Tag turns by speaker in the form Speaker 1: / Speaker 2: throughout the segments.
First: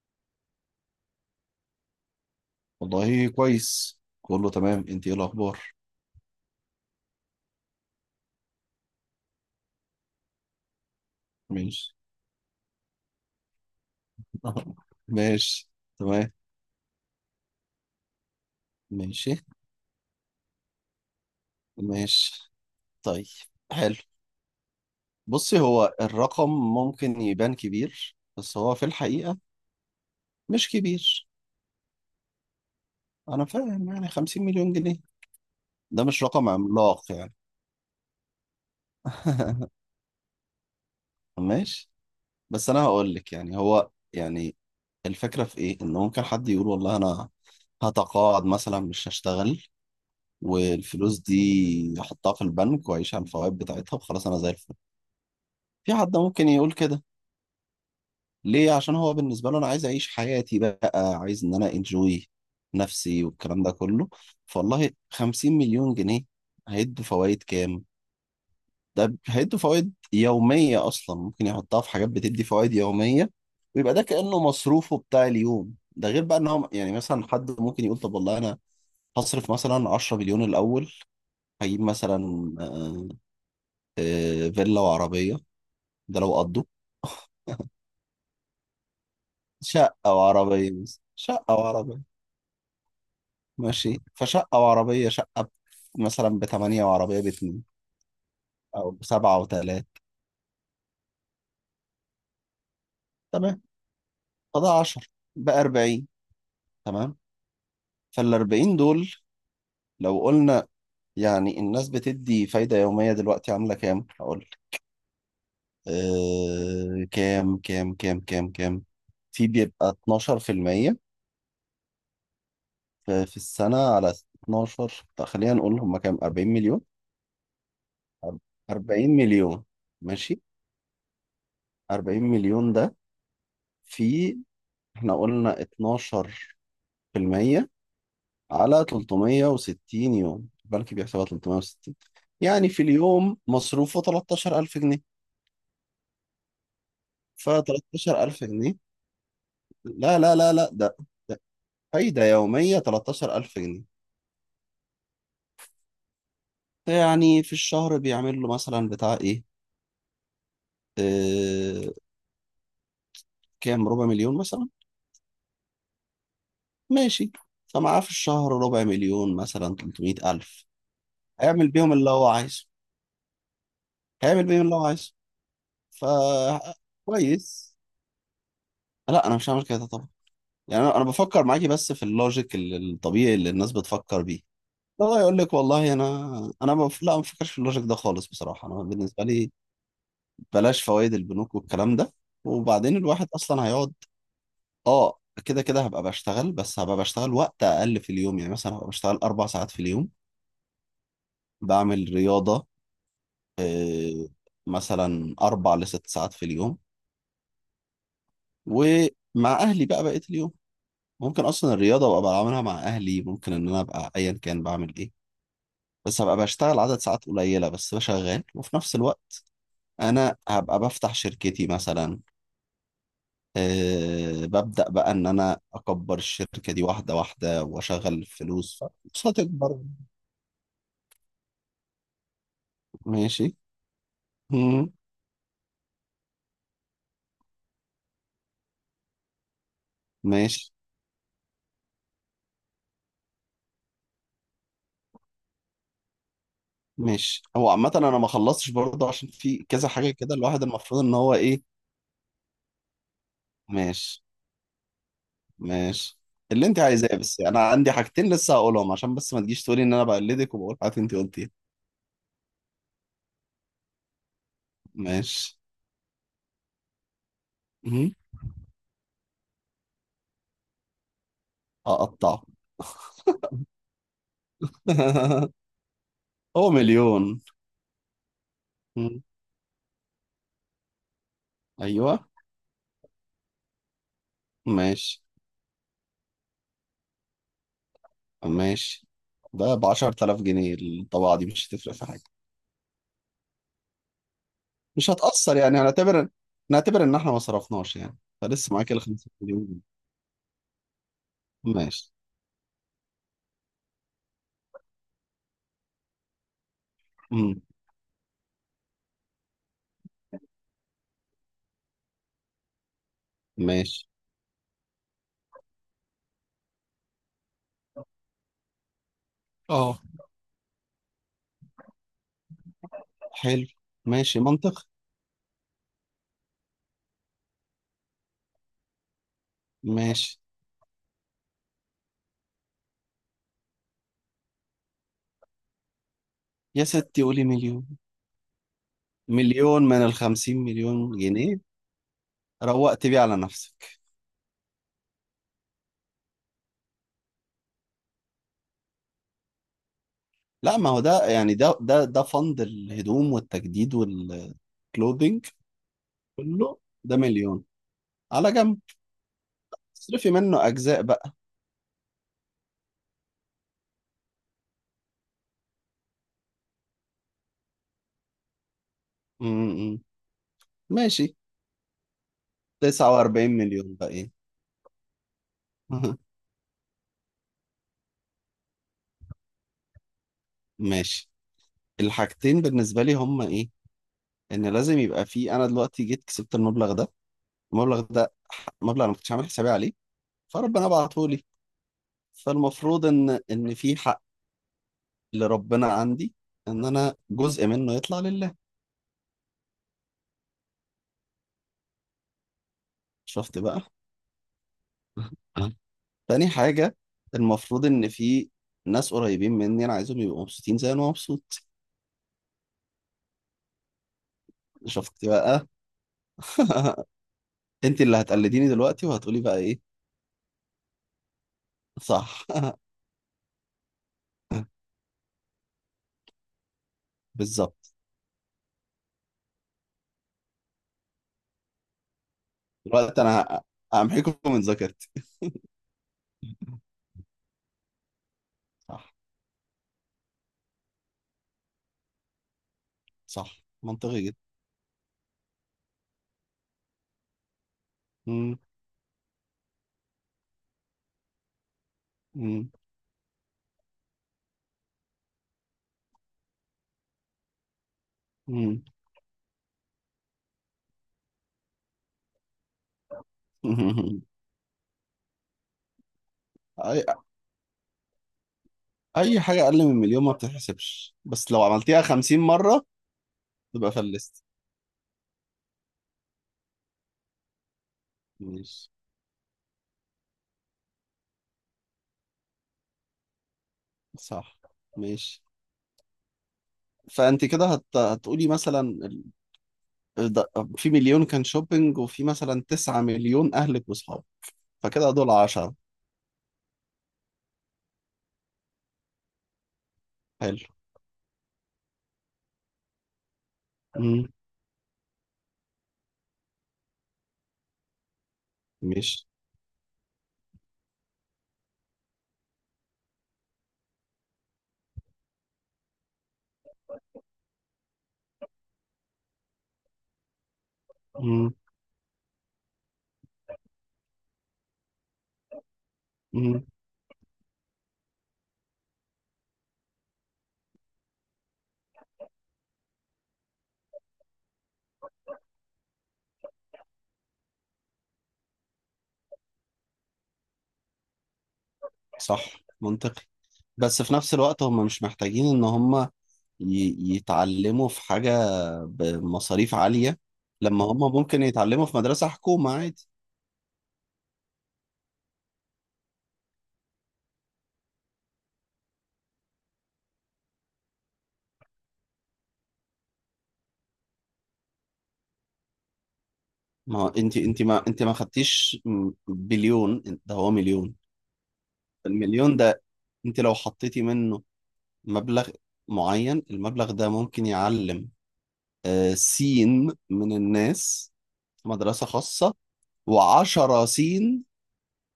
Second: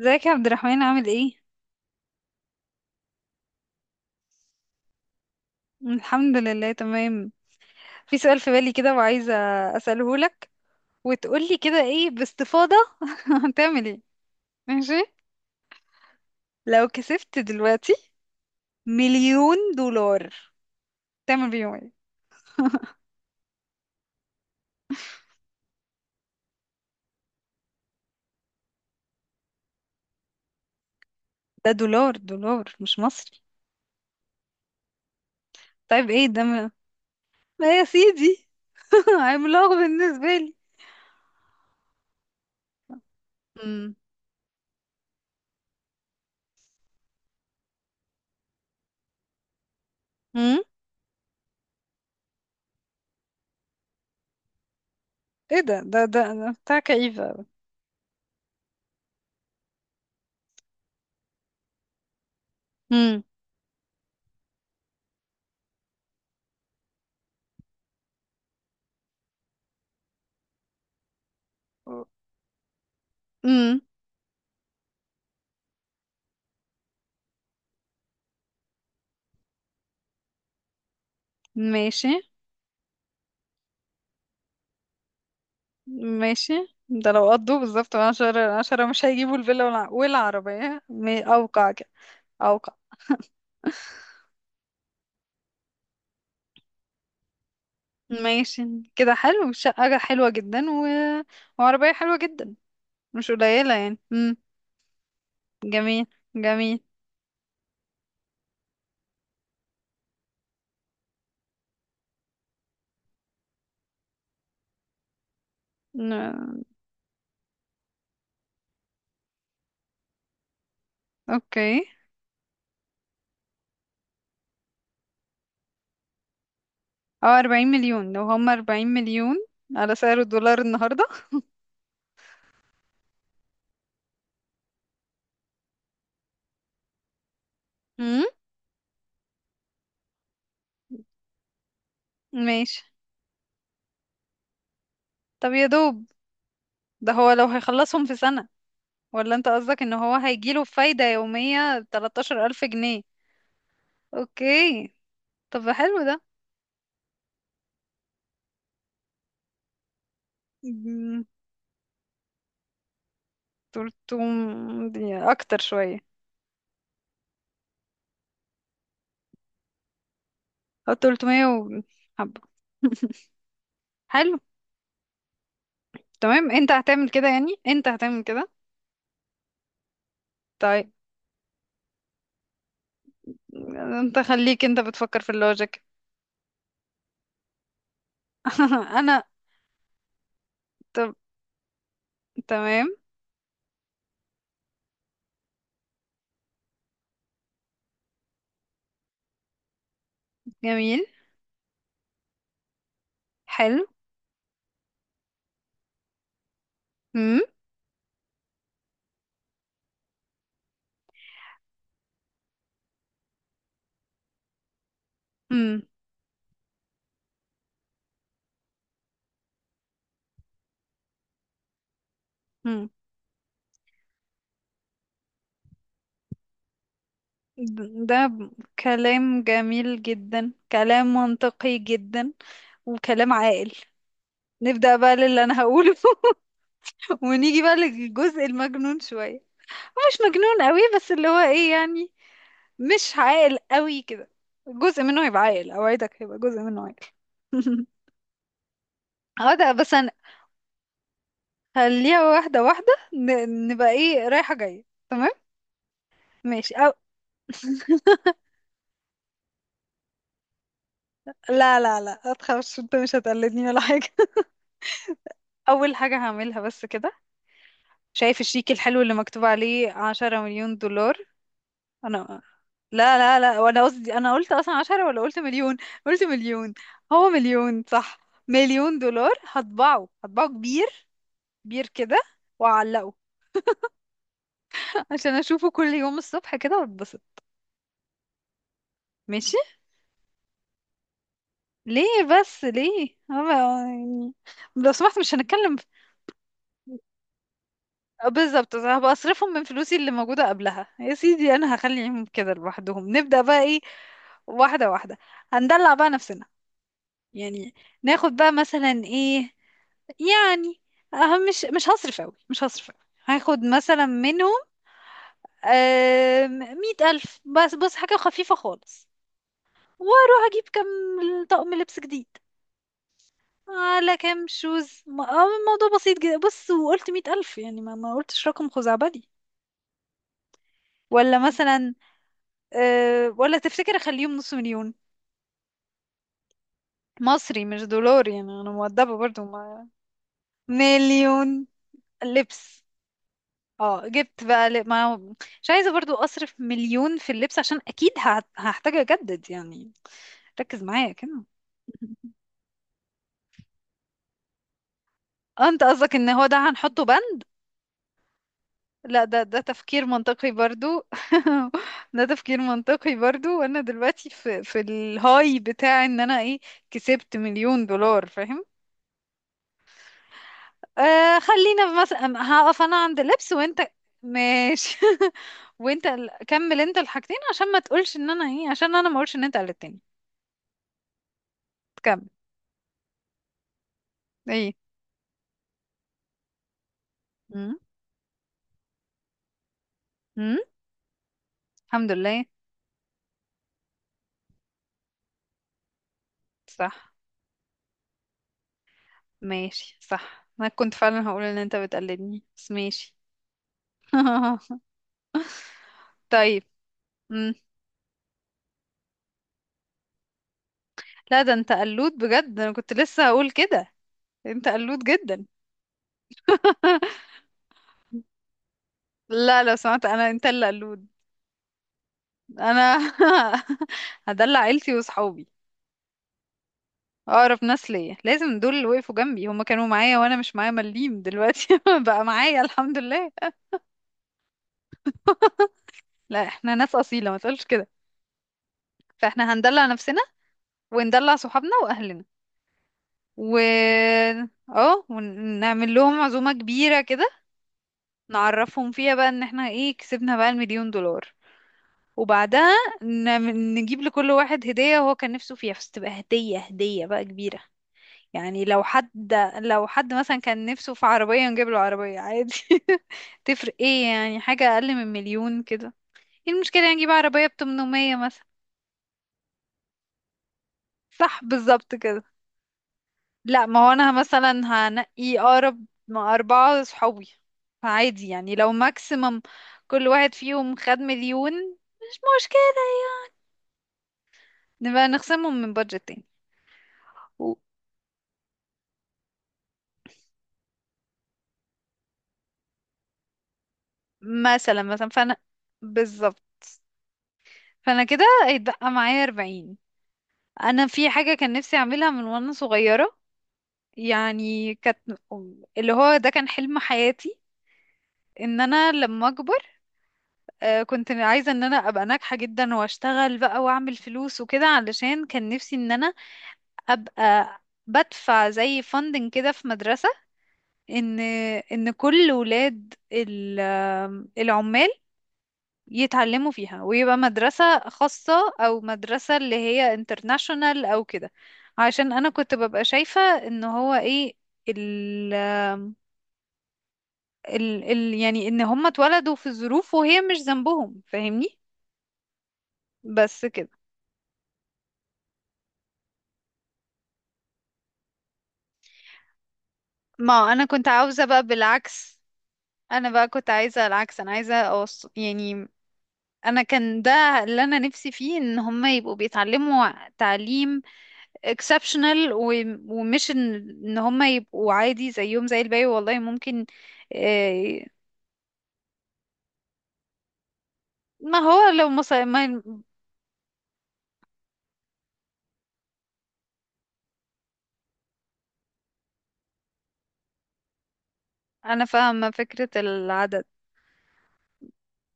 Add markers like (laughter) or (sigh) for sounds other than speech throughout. Speaker 1: ازيك يا عبد الرحمن، عامل ايه؟
Speaker 2: والله كويس، كله تمام. انت ايه الاخبار؟
Speaker 1: الحمد لله تمام. في سؤال في بالي كده وعايزة أسأله لك وتقولي كده
Speaker 2: ماشي.
Speaker 1: ايه باستفاضة. (laughs) هتعمل ايه؟
Speaker 2: (laughs)
Speaker 1: ماشي؟
Speaker 2: ماشي. تمام.
Speaker 1: لو كسبت دلوقتي
Speaker 2: ماشي.
Speaker 1: مليون دولار تعمل بيهم ايه؟
Speaker 2: ماشي، طيب، حلو. بصي، هو الرقم ممكن يبان كبير، بس هو في الحقيقة مش كبير.
Speaker 1: ده دولار دولار مش مصري.
Speaker 2: انا فاهم، يعني 50 مليون جنيه ده
Speaker 1: طيب
Speaker 2: مش
Speaker 1: ايه ده
Speaker 2: رقم
Speaker 1: ما
Speaker 2: عملاق يعني.
Speaker 1: ما يا سيدي. (laughs) عملاق
Speaker 2: (laughs)
Speaker 1: بالنسبة لي.
Speaker 2: ماشي. بس انا هقول لك، يعني هو
Speaker 1: امم
Speaker 2: يعني الفكرة في ايه، ان ممكن حد يقول والله انا هتقاعد مثلا مش هشتغل،
Speaker 1: امم
Speaker 2: والفلوس دي احطها في البنك واعيش على الفوائد بتاعتها وخلاص انا زي الفل.
Speaker 1: ايه ده
Speaker 2: في
Speaker 1: ده
Speaker 2: حد
Speaker 1: ده
Speaker 2: ممكن
Speaker 1: ده
Speaker 2: يقول
Speaker 1: بتاع
Speaker 2: كده،
Speaker 1: كئيبة.
Speaker 2: ليه؟ عشان هو بالنسبه له انا عايز اعيش حياتي بقى، عايز ان انا انجوي
Speaker 1: امم
Speaker 2: نفسي والكلام ده كله. فوالله 50 مليون جنيه هيدوا فوائد كام؟ ده هيدوا فوائد يوميه اصلا، ممكن يحطها في حاجات بتدي فوائد يوميه،
Speaker 1: امم
Speaker 2: ويبقى ده كانه مصروفه بتاع اليوم ده. غير بقى ان هو يعني مثلا حد ممكن يقول طب والله انا هصرف مثلا 10 مليون الاول. هجيب
Speaker 1: ماشي
Speaker 2: مثلا آه، فيلا وعربية. ده لو قضوا
Speaker 1: ماشي. ده لو قضوا بالظبط عشرة عشرة مش هيجيبوا الفيلا
Speaker 2: شقة وعربية،
Speaker 1: والعربية
Speaker 2: بس شقة
Speaker 1: أوقع كده.
Speaker 2: وعربية.
Speaker 1: أوقع.
Speaker 2: ماشي، فشقة وعربية. مثلا بتمانية، وعربية باتنين. أو
Speaker 1: ماشي. كده
Speaker 2: بسبعة
Speaker 1: حلو، شقة
Speaker 2: وتلاتة.
Speaker 1: حلوة جدا وعربية حلوة جدا. مش
Speaker 2: تمام.
Speaker 1: قليلة يعني.
Speaker 2: فده 10، بقى
Speaker 1: جميل.
Speaker 2: 40.
Speaker 1: جميل.
Speaker 2: تمام. فالأربعين دول لو قلنا يعني الناس بتدي فايدة يومية دلوقتي عاملة كام؟ هقول لك.
Speaker 1: ن-
Speaker 2: كام. في، بيبقى 12% في المية،
Speaker 1: أوكي.
Speaker 2: في السنة. على 12. طب خلينا نقول هم كام، 40 مليون.
Speaker 1: أو 40 مليون، لو
Speaker 2: أر-
Speaker 1: هم أربعين
Speaker 2: 40
Speaker 1: مليون
Speaker 2: مليون.
Speaker 1: على سعر
Speaker 2: ماشي.
Speaker 1: الدولار النهاردة.
Speaker 2: 40 مليون ده، في، احنا قلنا 12%
Speaker 1: مم.
Speaker 2: على 360 يوم، البنك بيحسبها 360. يعني في
Speaker 1: ماشي.
Speaker 2: اليوم مصروفه 13000 جنيه.
Speaker 1: طب يا دوب ده هو لو
Speaker 2: ف
Speaker 1: هيخلصهم في
Speaker 2: 13000
Speaker 1: سنة،
Speaker 2: جنيه
Speaker 1: ولا أنت قصدك إن هو
Speaker 2: لا لا لا
Speaker 1: هيجيله
Speaker 2: لا، ده
Speaker 1: فايدة يومية
Speaker 2: فايدة
Speaker 1: تلتاشر ألف
Speaker 2: يومية
Speaker 1: جنيه
Speaker 2: 13000 جنيه.
Speaker 1: أوكي. طب حلو ده.
Speaker 2: يعني في الشهر بيعمل له مثلا بتاع ايه،
Speaker 1: مم،
Speaker 2: اه كام، ربع
Speaker 1: تلتم
Speaker 2: مليون مثلا.
Speaker 1: اكتر شوية.
Speaker 2: ماشي. فمعاه في الشهر ربع مليون مثلا، 300000.
Speaker 1: او تلتمية
Speaker 2: هيعمل بيهم اللي هو
Speaker 1: حبة.
Speaker 2: عايزه.
Speaker 1: (laughs) حلو.
Speaker 2: هيعمل بيه اللي هو عايزه. ف،
Speaker 1: تمام، انت هتعمل كده يعني؟
Speaker 2: كويس.
Speaker 1: انت هتعمل كده.
Speaker 2: لا، انا مش هعمل كده طبعا. يعني
Speaker 1: طيب
Speaker 2: انا بفكر معاكي بس في اللوجيك الطبيعي اللي الناس
Speaker 1: انت
Speaker 2: بتفكر بيه.
Speaker 1: خليك، انت
Speaker 2: لا
Speaker 1: بتفكر في
Speaker 2: يقول لك
Speaker 1: اللوجيك.
Speaker 2: والله انا، انا ما بف... لا، ما بفكرش في اللوجيك ده خالص بصراحه. انا
Speaker 1: (laughs) انا.
Speaker 2: بالنسبه لي بلاش
Speaker 1: طب.
Speaker 2: فوائد البنوك والكلام ده.
Speaker 1: تمام.
Speaker 2: وبعدين الواحد اصلا هيقعد. اه كده كده هبقى بشتغل، بس هبقى بشتغل وقت اقل في اليوم. يعني مثلا هبقى بشتغل 4 ساعات في اليوم،
Speaker 1: جميل.
Speaker 2: بعمل رياضه.
Speaker 1: حلو.
Speaker 2: آه، مثلا اربع لست ساعات في اليوم،
Speaker 1: مم.
Speaker 2: ومع اهلي بقى بقيه اليوم. ممكن اصلا الرياضه ابقى بعملها مع اهلي. ممكن ان انا ابقى ايا كان بعمل ايه،
Speaker 1: مم.
Speaker 2: بس هبقى بشتغل عدد ساعات قليله بس بشغال. وفي نفس الوقت انا هبقى بفتح شركتي مثلا.
Speaker 1: مم.
Speaker 2: ببدا بقى ان انا اكبر الشركه دي واحده واحده
Speaker 1: ده
Speaker 2: واشغل فلوس.
Speaker 1: كلام
Speaker 2: فهتكبر.
Speaker 1: جميل جدا، كلام منطقي جدا، وكلام
Speaker 2: ماشي.
Speaker 1: عاقل.
Speaker 2: مم.
Speaker 1: نبدأ بقى للي انا هقوله. (laughs) ونيجي بقى للجزء المجنون شوية، مش مجنون
Speaker 2: ماشي.
Speaker 1: قوي بس اللي هو ايه يعني، مش عاقل قوي كده. جزء منه هيبقى عاقل، اوعدك هيبقى جزء منه عاقل.
Speaker 2: ماشي، هو عامه انا ما خلصتش برضه، عشان
Speaker 1: (laughs) اه،
Speaker 2: في
Speaker 1: ده
Speaker 2: كذا
Speaker 1: بس
Speaker 2: حاجه كده الواحد المفروض ان هو ايه.
Speaker 1: هنخليها واحدة واحدة. نبقى
Speaker 2: ماشي.
Speaker 1: ايه، رايحة جاية، تمام.
Speaker 2: ماشي، اللي
Speaker 1: ماشي.
Speaker 2: انت عايزاه بس يعني. انا عندي حاجتين
Speaker 1: (laughs)
Speaker 2: لسه هقولهم عشان بس ما تجيش تقولي ان انا بقلدك وبقول حاجات انت قلتيها.
Speaker 1: لا لا لا، متخافش، انت مش هتقلدني ولا حاجة. (laughs)
Speaker 2: ماشي.
Speaker 1: أول حاجة هعملها بس كده،
Speaker 2: مهم.
Speaker 1: شايف الشيك الحلو اللي مكتوب عليه 10 مليون دولار؟ انا
Speaker 2: هقطعه.
Speaker 1: لا لا لا، وانا قصدي، انا قلت اصلا عشرة ولا قلت
Speaker 2: (laughs)
Speaker 1: مليون؟ قلت
Speaker 2: هو
Speaker 1: مليون. هو
Speaker 2: مليون.
Speaker 1: مليون صح. مليون
Speaker 2: مم.
Speaker 1: دولار، هطبعه، هطبعه كبير، كبير كده،
Speaker 2: ايوه.
Speaker 1: واعلقه. (laughs)
Speaker 2: ماشي.
Speaker 1: عشان اشوفه كل يوم الصبح كده واتبسط.
Speaker 2: ماشي،
Speaker 1: ماشي.
Speaker 2: ده ب 10000 جنيه الطباعة دي، مش هتفرق
Speaker 1: ليه؟
Speaker 2: في حاجة.
Speaker 1: بس ليه أنا يعني، لو
Speaker 2: مش
Speaker 1: سمحت مش
Speaker 2: هتأثر،
Speaker 1: هنتكلم
Speaker 2: يعني هنعتبر، نعتبر ان احنا ما صرفناش يعني
Speaker 1: بالظبط،
Speaker 2: فلسه، معاك ال
Speaker 1: هبقى
Speaker 2: 50
Speaker 1: اصرفهم من
Speaker 2: مليون
Speaker 1: فلوسي اللي موجودة قبلها يا سيدي، انا
Speaker 2: جنيه. ماشي.
Speaker 1: هخليهم كده لوحدهم. نبدأ بقى ايه؟ واحدة واحدة، هندلع بقى نفسنا،
Speaker 2: مم.
Speaker 1: يعني ناخد بقى مثلا ايه يعني. أهم، مش هصرف أوي، مش هصرف أوي. هاخد مثلا
Speaker 2: ماشي.
Speaker 1: منهم 100 ألف بس، بص حاجة خفيفة خالص.
Speaker 2: اه،
Speaker 1: واروح أجيب كام طقم لبس جديد،
Speaker 2: حلو.
Speaker 1: على
Speaker 2: ماشي،
Speaker 1: كام
Speaker 2: منطق.
Speaker 1: شوز الموضوع بسيط جدا، بص وقلت 100 ألف يعني، ما قلتش رقم خزعبلي
Speaker 2: ماشي
Speaker 1: ولا مثلا. ولا تفتكر أخليهم نص مليون؟
Speaker 2: يا ستي قولي
Speaker 1: مصري مش
Speaker 2: مليون.
Speaker 1: دولار يعني، أنا مؤدبة برضو
Speaker 2: مليون
Speaker 1: ما
Speaker 2: من الخمسين مليون جنيه.
Speaker 1: مليون لبس.
Speaker 2: روقت بيه على نفسك.
Speaker 1: اه جبت بقى ما هو- مش عايزة برضو أصرف مليون في اللبس، عشان أكيد هحتاج أجدد يعني.
Speaker 2: لا
Speaker 1: ركز
Speaker 2: ما هو
Speaker 1: معايا
Speaker 2: ده
Speaker 1: كده.
Speaker 2: يعني ده
Speaker 1: (laughs)
Speaker 2: فند الهدوم والتجديد والكلودينج
Speaker 1: اه، انت قصدك ان هو ده
Speaker 2: كله.
Speaker 1: هنحطه
Speaker 2: ده
Speaker 1: بند؟
Speaker 2: مليون على جنب.
Speaker 1: لا، ده تفكير
Speaker 2: اصرفي
Speaker 1: منطقي
Speaker 2: منه أجزاء
Speaker 1: برضو.
Speaker 2: بقى.
Speaker 1: (laughs) ده تفكير منطقي برضو، وانا دلوقتي في الهاي بتاع ان انا ايه، كسبت مليون دولار فاهم.
Speaker 2: م-م. ماشي.
Speaker 1: خلينا مثلا، هقف انا عند
Speaker 2: 49
Speaker 1: اللبس وانت.
Speaker 2: مليون بقى ايه.
Speaker 1: ماشي. (laughs) وانت
Speaker 2: (laughs)
Speaker 1: كمل انت الحاجتين عشان ما تقولش ان انا ايه، عشان انا ما اقولش ان انت قلت تاني.
Speaker 2: ماشي. الحاجتين بالنسبة لي هما ايه، ان
Speaker 1: ايه.
Speaker 2: لازم يبقى في. انا دلوقتي جيت كسبت المبلغ ده.
Speaker 1: امم
Speaker 2: المبلغ ده، مبلغ انا ما كنتش عامل حسابي عليه،
Speaker 1: امم
Speaker 2: فربنا بعته لي.
Speaker 1: الحمد لله.
Speaker 2: فالمفروض ان في حق اللي ربنا عندي، ان
Speaker 1: صح.
Speaker 2: انا جزء منه يطلع لله.
Speaker 1: ماشي، صح، انا كنت فعلا هقول ان انت بتقلدني، بس ماشي.
Speaker 2: شفت بقى.
Speaker 1: (laughs)
Speaker 2: (laughs) تاني
Speaker 1: طيب.
Speaker 2: حاجة،
Speaker 1: امم
Speaker 2: المفروض ان في ناس قريبين مني انا عايزهم يبقوا مبسوطين زي انا
Speaker 1: لا، ده
Speaker 2: مبسوط.
Speaker 1: انت قلود بجد، انا كنت لسه هقول كده. انت قلود
Speaker 2: شفت
Speaker 1: جدا.
Speaker 2: بقى. (laughs)
Speaker 1: (laughs)
Speaker 2: انت اللي هتقلديني دلوقتي، وهتقولي بقى
Speaker 1: لا لو
Speaker 2: ايه.
Speaker 1: سمعت، انا انت اللي قلود.
Speaker 2: صح. (laughs)
Speaker 1: انا (laughs) هدلع عيلتي وصحابي، اقرب ناس
Speaker 2: بالظبط.
Speaker 1: ليا لازم دول، اللي وقفوا جنبي هما كانوا معايا وانا مش معايا مليم، دلوقتي (laughs) بقى معايا الحمد
Speaker 2: دلوقتي
Speaker 1: لله.
Speaker 2: انا همحيكم من ذاكرتي.
Speaker 1: (laughs) لا احنا ناس اصيله، ما تقولش كده.
Speaker 2: صح.
Speaker 1: فاحنا هندلع نفسنا وندلع صحابنا واهلنا. و
Speaker 2: صح، منطقي جدا.
Speaker 1: اه ونعمل لهم عزومة كبيرة كده،
Speaker 2: مم.
Speaker 1: نعرفهم فيها بقى ان احنا ايه، كسبنا بقى المليون دولار.
Speaker 2: مم.
Speaker 1: وبعدها نجيب لكل واحد هدية هو كان نفسه فيها، بس تبقى هدية، هدية بقى كبيرة. يعني
Speaker 2: مم.
Speaker 1: لو حد مثلا كان نفسه في عربية نجيب له عربية عادي. (laughs) تفرق ايه يعني؟
Speaker 2: (laughs)
Speaker 1: حاجة اقل من مليون كده. ايه المشكلة يعني؟
Speaker 2: اي،
Speaker 1: نجيب عربية ب 800 مثلا.
Speaker 2: اي حاجه اقل من مليون ما بتتحسبش،
Speaker 1: صح،
Speaker 2: بس لو
Speaker 1: بالظبط
Speaker 2: عملتيها
Speaker 1: كده.
Speaker 2: 50 مره
Speaker 1: لا، ما
Speaker 2: تبقى
Speaker 1: هو انا
Speaker 2: فلست.
Speaker 1: مثلا هنقي اقرب مع اربعة صحابي، فعادي يعني لو
Speaker 2: ماشي.
Speaker 1: ماكسيمم كل واحد فيهم خد مليون مش مشكلة.
Speaker 2: صح.
Speaker 1: نبقى
Speaker 2: ماشي.
Speaker 1: نخصمهم من بادجت تاني.
Speaker 2: فانت
Speaker 1: و-
Speaker 2: كده هتقولي مثلا ال- ده- في مليون كان شوبينج، وفي مثلا 9 مليون اهلك واصحابك.
Speaker 1: مثلا،
Speaker 2: فكده دول
Speaker 1: فانا.
Speaker 2: 10.
Speaker 1: بالظبط، فانا كده هيتبقى معايا 40.
Speaker 2: حلو.
Speaker 1: انا في حاجة كان نفسي اعملها من وانا صغيرة،
Speaker 2: امم.
Speaker 1: يعني اللي هو ده كان حلم حياتي، ان انا
Speaker 2: ماشي.
Speaker 1: لما اكبر. كنت عايزة ان انا ابقى ناجحة جدا واشتغل بقى واعمل فلوس وكده، علشان كان نفسي ان انا ابقى بدفع زي فاندنج كده في مدرسة، ان
Speaker 2: امم.
Speaker 1: ان كل ولاد العمال يتعلموا
Speaker 2: امم.
Speaker 1: فيها، ويبقى مدرسة خاصة او مدرسة اللي هي انترناشونال او كده. عشان انا كنت ببقى شايفة ان هو ايه، ال ال ال يعني ان هم اتولدوا في الظروف وهي مش ذنبهم، فاهمني.
Speaker 2: صح، منطقي.
Speaker 1: بس كده.
Speaker 2: بس في نفس الوقت هم مش محتاجين ان هم يتعلموا في حاجة بمصاريف عالية،
Speaker 1: ما انا
Speaker 2: لما
Speaker 1: كنت
Speaker 2: هم
Speaker 1: عاوزة بقى
Speaker 2: ممكن يتعلموا في
Speaker 1: بالعكس.
Speaker 2: مدرسة حكومة عادي.
Speaker 1: انا بقى كنت عايزة العكس، انا عايزة يعني انا كان ده اللي انا نفسي فيه، ان هم يبقوا بيتعلموا تعليم exceptional، ومش إن هم يبقوا عادي زيهم زي الباقي، والله ممكن.
Speaker 2: ما هو انت انت
Speaker 1: آه،
Speaker 2: ما انت ما خدتيش، بليون؟ ده هو مليون.
Speaker 1: ما هو لو مصر
Speaker 2: المليون
Speaker 1: ما
Speaker 2: ده انت لو حطيتي منه مبلغ معين، المبلغ ده ممكن يعلم سين من الناس في
Speaker 1: انا
Speaker 2: مدرسة
Speaker 1: فاهمة
Speaker 2: خاصة،
Speaker 1: فكرة العدد.
Speaker 2: وعشرة سين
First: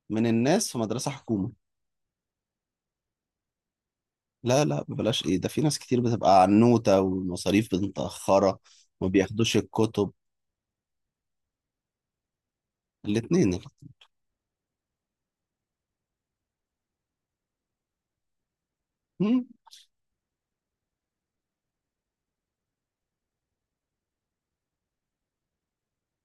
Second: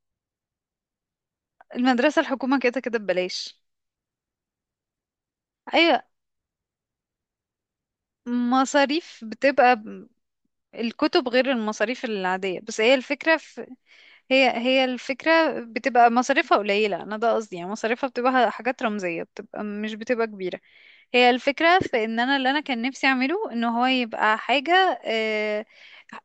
Speaker 2: من الناس في مدرسة حكومة.
Speaker 1: المدرسة الحكومة كده كده ببلاش.
Speaker 2: لا لا، بلاش ايه ده، في ناس
Speaker 1: اي،
Speaker 2: كتير بتبقى عنوتة والمصاريف متأخرة، ما
Speaker 1: مصاريف
Speaker 2: بياخدوش
Speaker 1: بتبقى
Speaker 2: الكتب.
Speaker 1: الكتب غير المصاريف العادية، بس هي الفكرة.
Speaker 2: الاتنين الاتنين.
Speaker 1: هي الفكرة بتبقى مصاريفها قليلة، أنا ده قصدي يعني، مصاريفها بتبقى حاجات رمزية،
Speaker 2: مم،
Speaker 1: بتبقى مش بتبقى كبيرة. هي الفكرة في إن أنا اللي أنا كان نفسي أعمله إن هو يبقى حاجة.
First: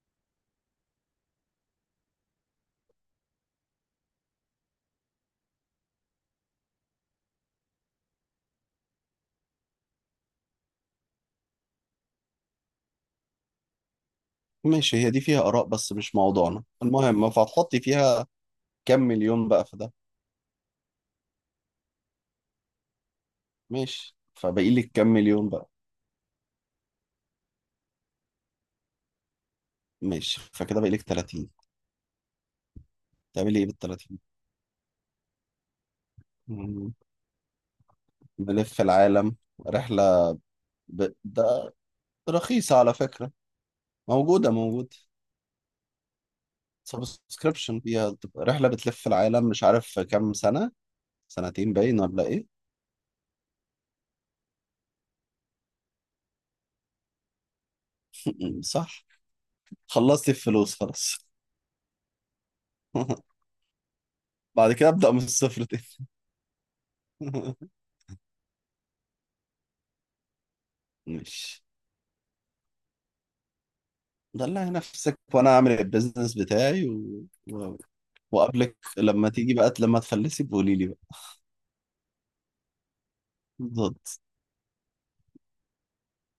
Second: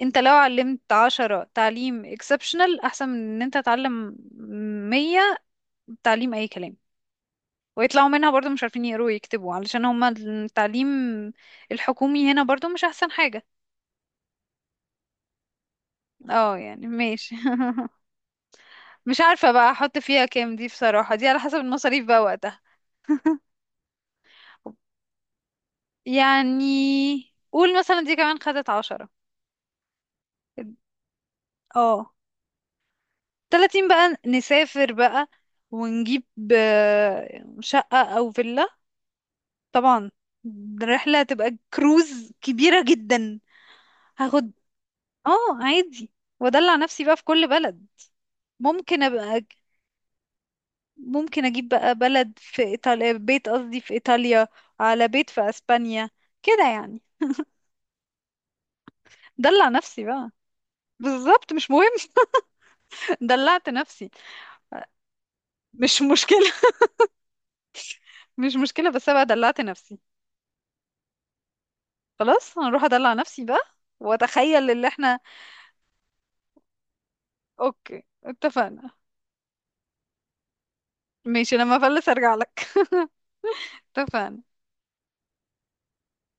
Speaker 1: أنت لو علمت عشرة تعليم اكسبشنال أحسن من إن أنت تعلم 100 تعليم أي كلام، ويطلعوا منها برضو مش عارفين يقروا ويكتبوا، علشان هما التعليم الحكومي هنا برضو مش أحسن حاجة.
Speaker 2: ماشي. هي دي فيها آراء بس مش
Speaker 1: اه
Speaker 2: موضوعنا
Speaker 1: يعني
Speaker 2: المهم.
Speaker 1: ماشي.
Speaker 2: فهتحطي فيها كام
Speaker 1: (laughs) مش
Speaker 2: مليون
Speaker 1: عارفة
Speaker 2: بقى
Speaker 1: بقى
Speaker 2: في ده.
Speaker 1: احط فيها كام، دي بصراحة دي على حسب المصاريف بقى وقتها.
Speaker 2: ماشي. فباقي لك كام مليون بقى.
Speaker 1: يعني قول مثلا دي كمان خدت عشرة.
Speaker 2: ماشي، فكده باقي لك 30.
Speaker 1: اه،
Speaker 2: تعملي ايه بال
Speaker 1: 30 بقى نسافر بقى ونجيب
Speaker 2: 30؟
Speaker 1: شقة أو فيلا.
Speaker 2: بنلف العالم،
Speaker 1: طبعا
Speaker 2: رحلة.
Speaker 1: الرحلة هتبقى
Speaker 2: ده
Speaker 1: كروز
Speaker 2: رخيصة
Speaker 1: كبيرة
Speaker 2: على فكرة.
Speaker 1: جدا.
Speaker 2: موجودة
Speaker 1: هاخد،
Speaker 2: موجودة.
Speaker 1: اه عادي، وادلع نفسي بقى في كل
Speaker 2: سبسكريبشن
Speaker 1: بلد.
Speaker 2: فيها تبقى رحلة
Speaker 1: ممكن
Speaker 2: بتلف
Speaker 1: ابقى،
Speaker 2: العالم مش عارف كام سنة.
Speaker 1: ممكن اجيب
Speaker 2: سنتين
Speaker 1: بقى
Speaker 2: باين ولا
Speaker 1: بلد
Speaker 2: ايه.
Speaker 1: في ايطاليا، بيت قصدي في ايطاليا، على بيت في اسبانيا كده يعني.
Speaker 2: (clears throat) (laughs) صح.
Speaker 1: دلع نفسي بقى.
Speaker 2: خلصت الفلوس خلاص.
Speaker 1: بالظبط، مش مهم. (laughs)
Speaker 2: (laughs)
Speaker 1: دلعت نفسي.
Speaker 2: بعد كده أبدأ من الصفر تاني.
Speaker 1: مش مشكلة.
Speaker 2: (laughs)
Speaker 1: (laughs) مش مشكلة، بس أنا بقى دلعت نفسي.
Speaker 2: مش.
Speaker 1: خلاص هنروح أدلع نفسي بقى
Speaker 2: دلع
Speaker 1: وأتخيل اللي احنا.
Speaker 2: نفسك وانا اعمل البيزنس بتاعي و... و...
Speaker 1: أوكي،
Speaker 2: وقبلك
Speaker 1: اتفقنا.
Speaker 2: لما تيجي بقى، لما تفلسي بقولي لي بقى.
Speaker 1: ماشي، لما أفلس أرجع لك. (laughs)
Speaker 2: بالظبط.
Speaker 1: اتفقنا.